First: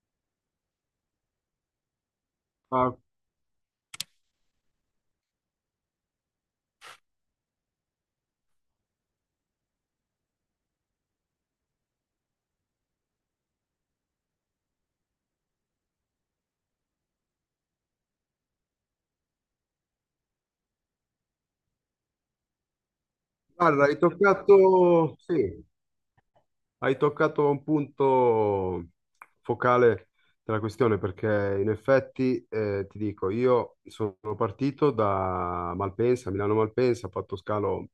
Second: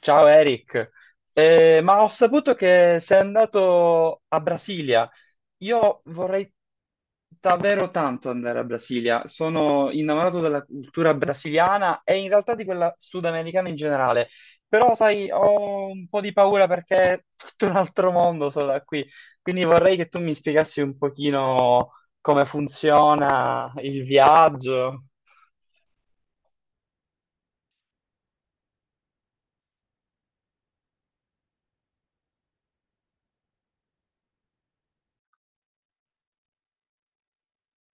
Ciao Eric. Ma ho saputo Ah, che sei andato a Brasilia. Io vorrei davvero tanto andare a Brasilia. Sono innamorato della cultura brasiliana e in realtà di quella sudamericana in generale. Però, sai, ho un po' di paura perché è tutto un altro mondo solo da qui. Quindi vorrei che tu mi spiegassi un pochino come funziona guarda, hai il viaggio. toccato, sì, Hai toccato un punto focale della questione perché in effetti ti dico, io sono partito da Malpensa, Milano Malpensa, ho fatto scalo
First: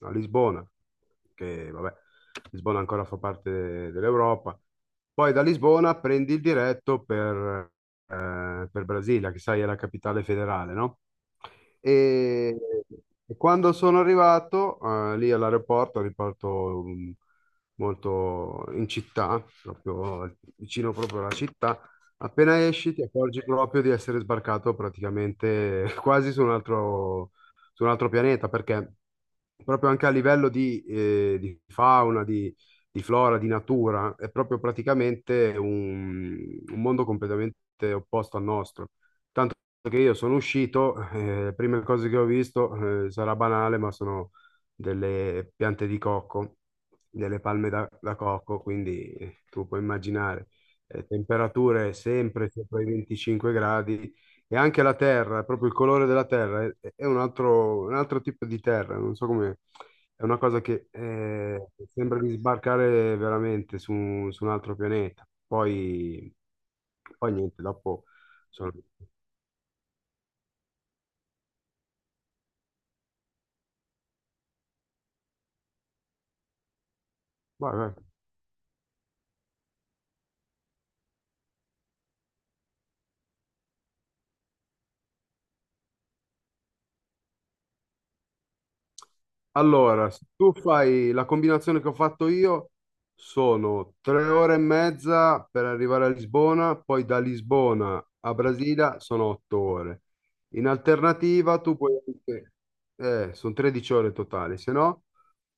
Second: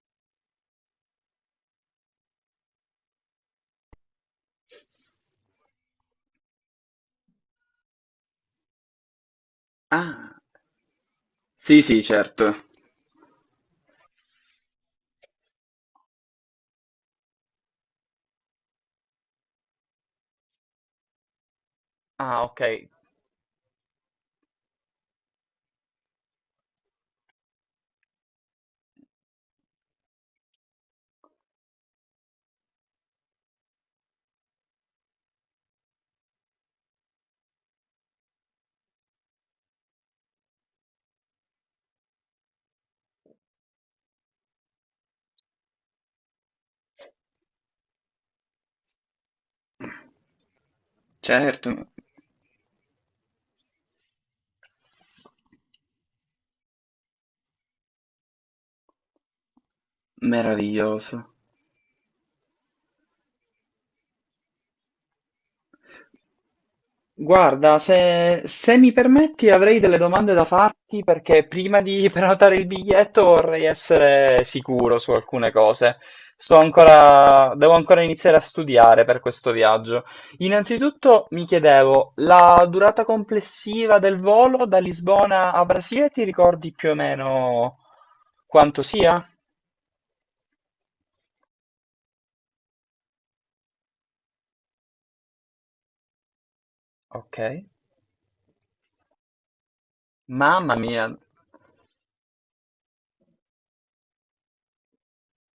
a Lisbona, che vabbè, Lisbona ancora fa parte dell'Europa. Poi da Lisbona prendi il diretto per Brasilia, che sai è la capitale federale, no? E, e quando sono arrivato lì all'aeroporto, aeroporto molto in città, proprio vicino proprio alla città. Ah, ok. Appena esci ti accorgi proprio di essere sbarcato praticamente quasi su un altro pianeta, perché proprio anche a livello di fauna, di flora, di natura, è proprio praticamente un mondo completamente opposto al nostro, che io sono uscito, le prime cose che ho visto, sarà banale, ma sono delle piante di cocco, delle palme da cocco, quindi tu puoi immaginare Certo. temperature sempre sopra i 25 gradi. E anche la terra, proprio il colore della terra è un altro tipo di terra, non so come, è una cosa che Meraviglioso. Sembra di sbarcare veramente su, su un altro pianeta. Poi, poi niente, Guarda, se, Sono se mi permetti avrei delle domande da farti perché prima di prenotare il biglietto vorrei essere sicuro su alcune cose. Sto ancora, devo vai, vai. ancora iniziare a studiare per questo viaggio. Innanzitutto mi chiedevo, la durata complessiva del volo da Lisbona a Brasile, ti ricordi più o meno quanto sia? Allora, se tu fai la combinazione che ho fatto io, sono 3 ore e mezza per arrivare a Lisbona, poi da Ok. Lisbona a Brasilia sono 8 ore. In Mamma mia. alternativa, tu puoi anche, sono 13 ore totali, se no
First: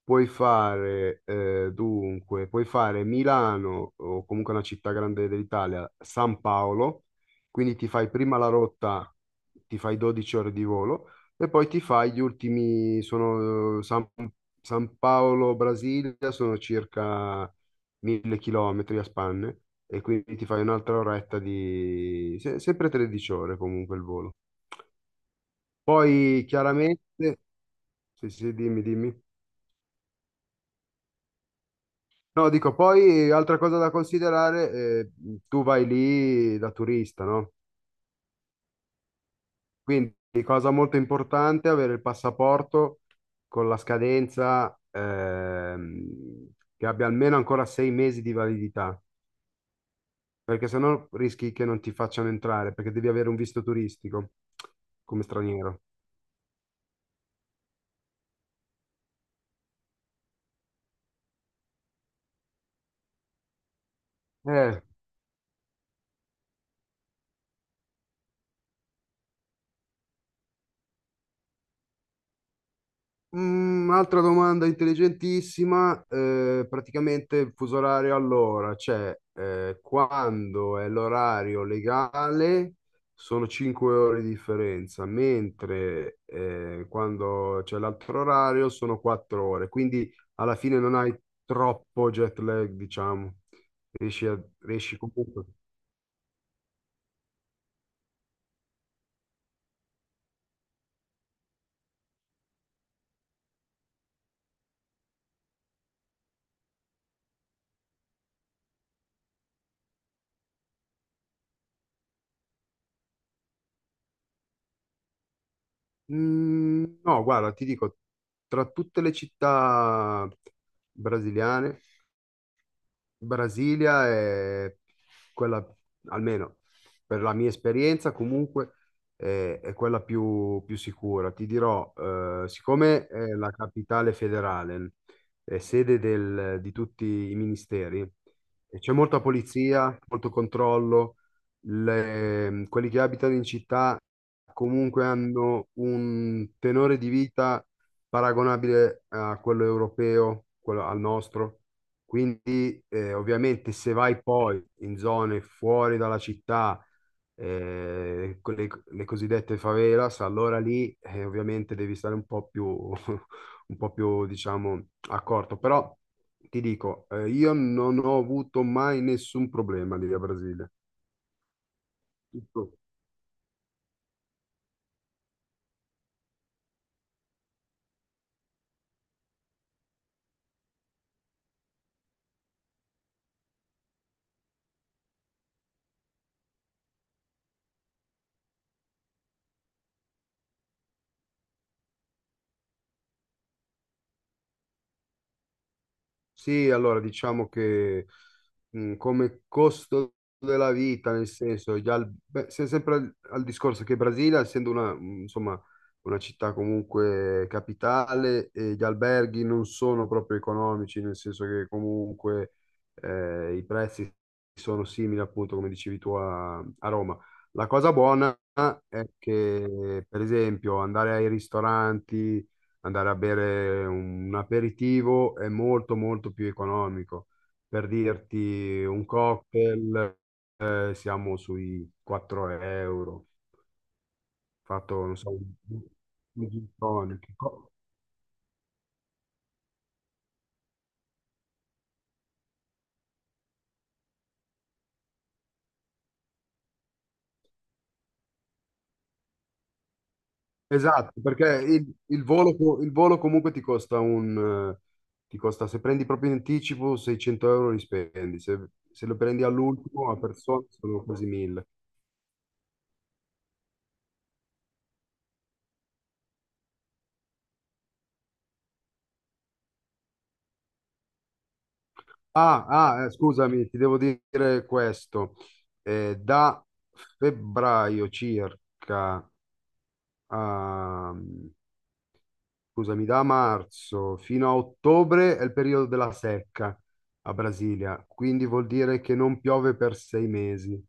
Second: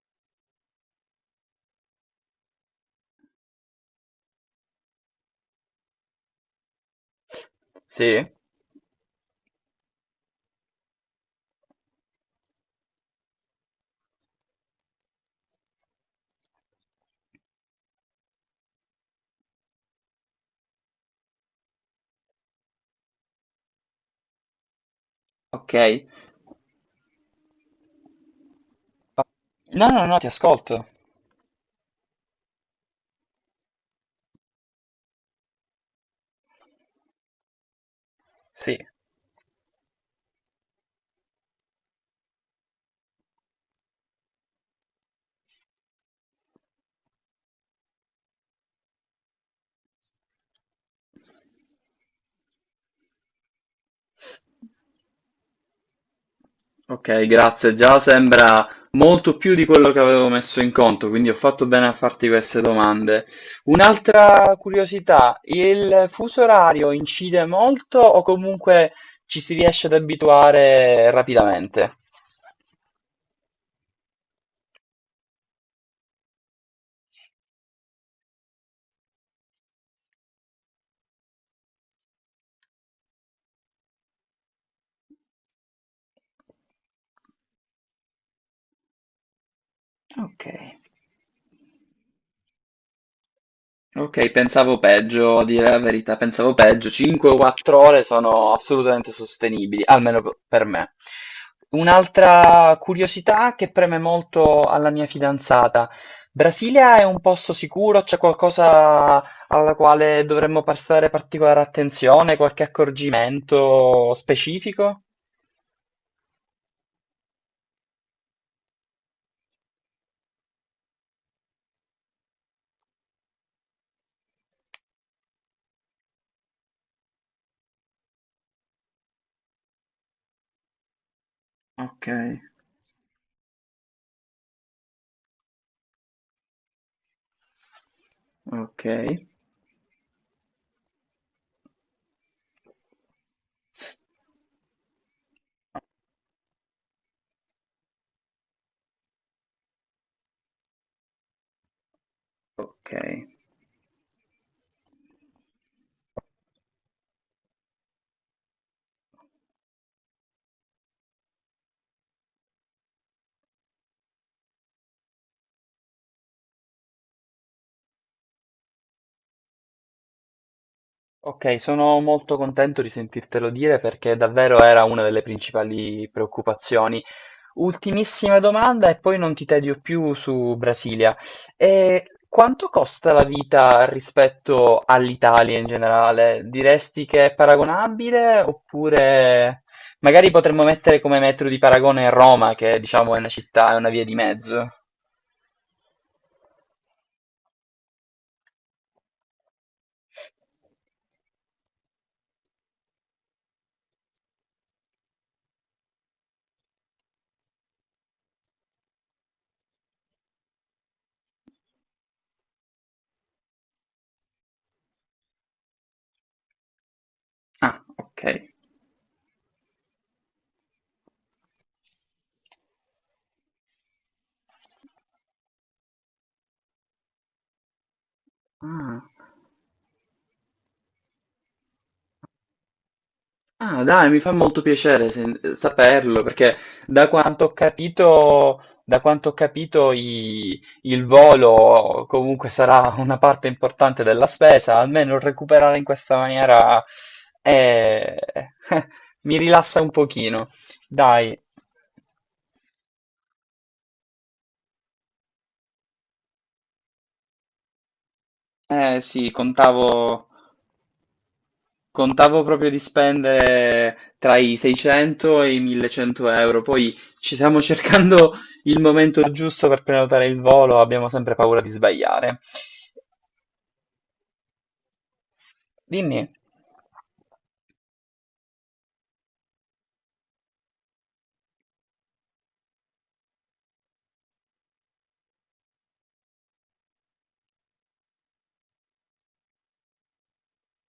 puoi fare, dunque, puoi fare Milano o comunque una città grande dell'Italia, San Paolo, quindi ti fai Sì? prima la rotta, ti fai 12 ore di volo. E poi ti fai gli ultimi, sono San Paolo, Brasilia, sono circa 1000 km a spanne, e quindi ti fai un'altra oretta di, sempre 13 ore comunque il volo. Ok. Poi chiaramente, sì, sì, dimmi, dimmi. Pa- No, no, no, ti ascolto. No, dico, poi altra cosa da considerare, tu vai lì da turista, no? Sì. Quindi, cosa molto importante, avere il passaporto con la scadenza che abbia almeno ancora 6 mesi di validità, perché sennò rischi che non ti facciano entrare, perché devi avere un visto turistico come straniero. Ok, grazie. Già sembra molto più di quello che avevo messo in conto, quindi ho fatto bene a farti queste domande. Un'altra Eh, curiosità, il fuso orario incide molto o comunque ci si riesce ad abituare rapidamente? Mm, altra domanda intelligentissima, praticamente il fuso orario allora, cioè quando è l'orario legale sono 5 ore di differenza, mentre quando c'è l'altro orario sono 4 ore, quindi Ok. alla fine non hai troppo jet lag, diciamo, Okay, pensavo riesci peggio, a comunque. dire la verità, pensavo peggio. 5 o 4 ore sono assolutamente sostenibili, almeno p per me. Un'altra curiosità che preme molto alla mia fidanzata: Brasilia è un posto sicuro? C'è qualcosa alla quale dovremmo prestare particolare attenzione? Qualche accorgimento specifico? Mm, no, guarda, ti dico, tra tutte le città brasiliane Brasilia è quella, almeno per la mia esperienza, comunque è quella più, più sicura. Ti dirò, Okay, siccome è la capitale federale, è sede di tutti i ministeri, e c'è molta okay, polizia, molto controllo, quelli che abitano in città comunque hanno un tenore di vita paragonabile a quello europeo, quello al nostro. Quindi, okay. ovviamente, se vai poi in zone fuori dalla città, con le cosiddette favelas, allora lì, ovviamente, devi stare un po' più, un po' più, diciamo, accorto. Però ti dico, io non ho avuto mai nessun problema lì a Brasile. Ok, sono molto Tutto contento di sentirtelo dire perché davvero era una delle principali preoccupazioni. Ultimissima domanda e poi non ti tedio più su Brasilia. E quanto costa la vita rispetto all'Italia in generale? Diresti che è paragonabile oppure magari potremmo mettere come metro di paragone Roma, che diciamo è una città, è una via di mezzo. Sì, allora diciamo che come costo della vita, nel senso, beh, sempre al, al discorso che Brasilia, essendo una, insomma, una città comunque capitale, e gli alberghi non sono proprio economici, nel senso che comunque i prezzi sono simili, appunto, come dicevi tu a, a Roma. La Ah, cosa ok. buona è che, per esempio, andare ai ristoranti, andare a bere un aperitivo è molto molto più economico. Per dirti Ah. un cocktail, siamo sui 4 euro, Ah, dai, mi fa molto fatto, piacere non so, saperlo, un perché gin da tonic. quanto ho capito, da quanto ho capito il volo comunque sarà una parte importante della spesa, almeno recuperare in questa maniera eh, mi rilassa un pochino. Esatto, Dai, perché il volo, il volo comunque ti costa eh, ti costa, se prendi proprio in anticipo, 600 euro li spendi, se, eh se lo sì, prendi all'ultimo a contavo. persona sono quasi 1000. Contavo proprio di spendere tra i 600 e i 1100 euro, poi ci stiamo cercando il momento giusto per prenotare il volo, abbiamo sempre paura di sbagliare. Ah, ah, scusami, ti devo dire questo. Dimmi. Da febbraio circa, a, scusami, da marzo fino a ottobre è il periodo della secca a Brasilia, quindi vuol dire che non piove per 6 mesi.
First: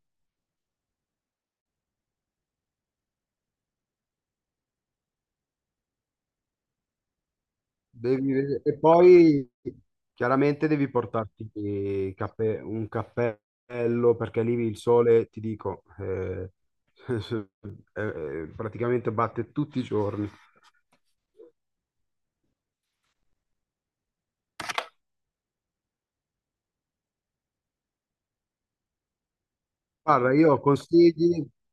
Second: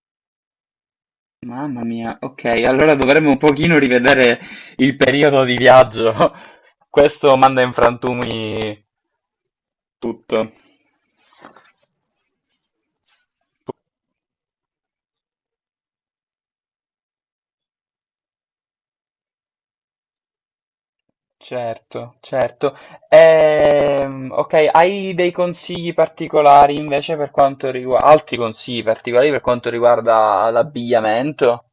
Mamma mia, ok, allora dovremmo un pochino rivedere il periodo di viaggio. Questo manda in E frantumi poi tutto. chiaramente devi portarti un cappello perché lì il sole, ti dico, praticamente batte tutti i giorni. Certo, certo. Ok, hai dei consigli particolari invece per quanto riguarda, altri consigli particolari per quanto Guarda, riguarda l'abbigliamento?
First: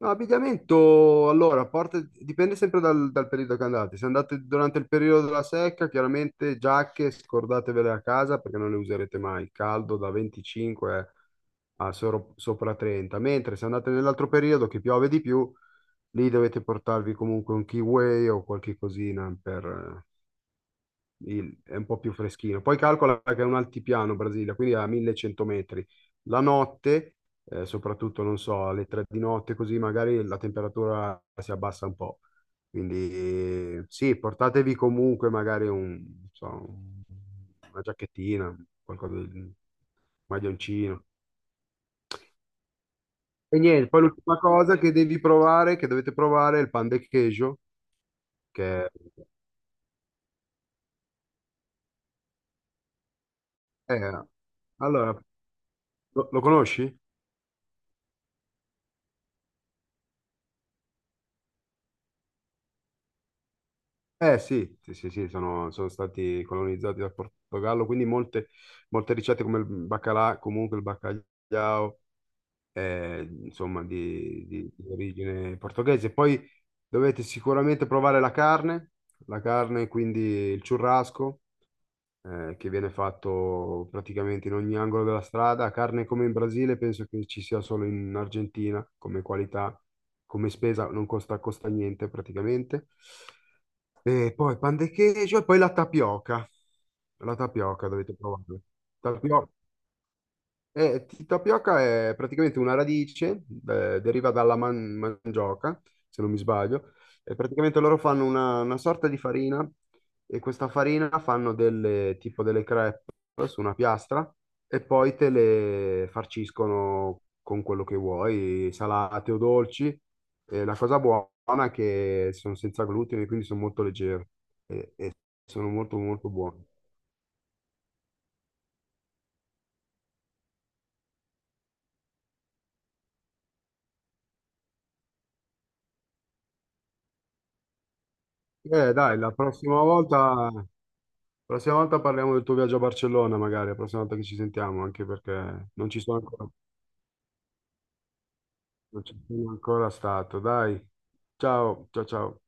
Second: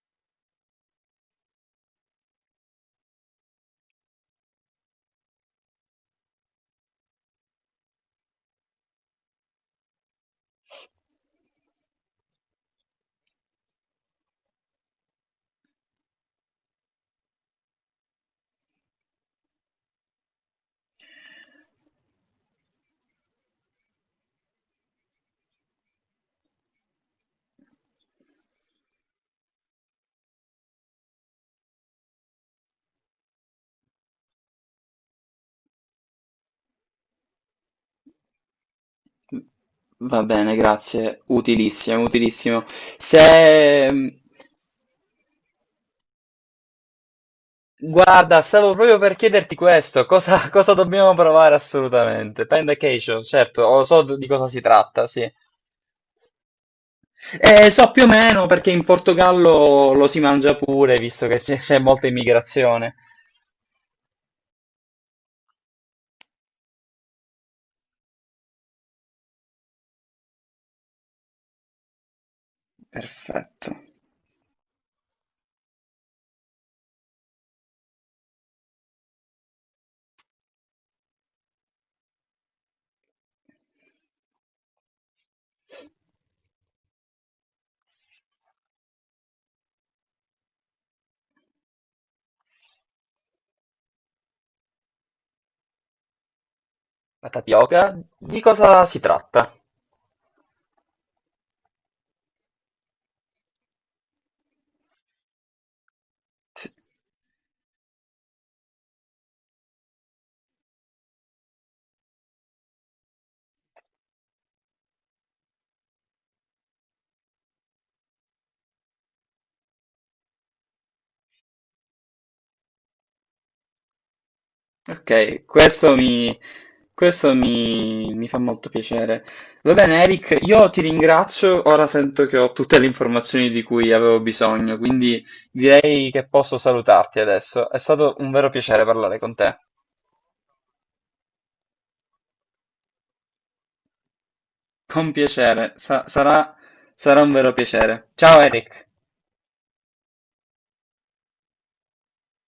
no, abbigliamento, allora, a parte, dipende sempre dal, dal periodo che andate. Se andate durante il periodo della secca, chiaramente giacche scordatevele a casa perché non le userete mai. Il caldo da 25 a sopra 30. Mentre se andate nell'altro periodo che piove di più, lì dovete portarvi comunque un kiwi o qualche cosina per, è un po' più freschino. Poi calcola che è un altipiano Brasilia, quindi a 1100 metri. La notte, soprattutto, non so, alle 3 di notte, così magari la temperatura si abbassa un po'. Quindi sì, portatevi comunque magari un, non so, una giacchettina, qualcosa, un Va bene, maglioncino. grazie. Utilissimo, utilissimo. E niente, poi Se... l'ultima cosa che devi provare, che dovete provare, è il pan de queijo, Guarda, stavo che è... proprio per chiederti questo, cosa, cosa dobbiamo provare assolutamente? Panda Cation, certo, lo so eh, di cosa si tratta, allora, sì. Lo conosci? So più o meno perché in Portogallo lo si mangia pure, visto che c'è molta immigrazione. Eh sì, sì, sì, sì, sono, sono stati colonizzati dal Portogallo, quindi molte, molte ricette come il baccalà, comunque il baccagliao, Perfetto. insomma, di origine portoghese. Poi dovete sicuramente provare la carne, quindi il churrasco, che viene fatto praticamente in ogni angolo della strada. Carne come in Brasile, penso che ci sia solo in Argentina come qualità, come spesa, non costa, costa niente praticamente. E poi pan de queijo e poi la tapioca. La La tapioca tapioca, dovete di provare. cosa si tratta? Tapio- tapioca è praticamente una radice, deriva dalla mangioca, se non mi Sì. sbaglio, e praticamente loro fanno una sorta di farina, e questa farina fanno delle, tipo delle crepe su una piastra, e poi te le farciscono con quello che vuoi, salate o dolci. E la cosa buona è che sono senza glutine, quindi sono molto leggere, e Ok, sono molto molto buone. questo mi, mi fa molto piacere. Va bene, Eric, io ti ringrazio. Ora sento che ho tutte le informazioni di cui avevo bisogno, quindi direi che posso salutarti adesso. È stato un vero piacere parlare Dai, la con te. prossima volta... La prossima volta parliamo del tuo viaggio a Barcellona, magari, la prossima volta che ci sentiamo, anche Con perché piacere, non ci sono ancora, sarà sarà un vero piacere. Ciao Eric. non ci sono ancora stato. Dai, ciao, ciao, ciao.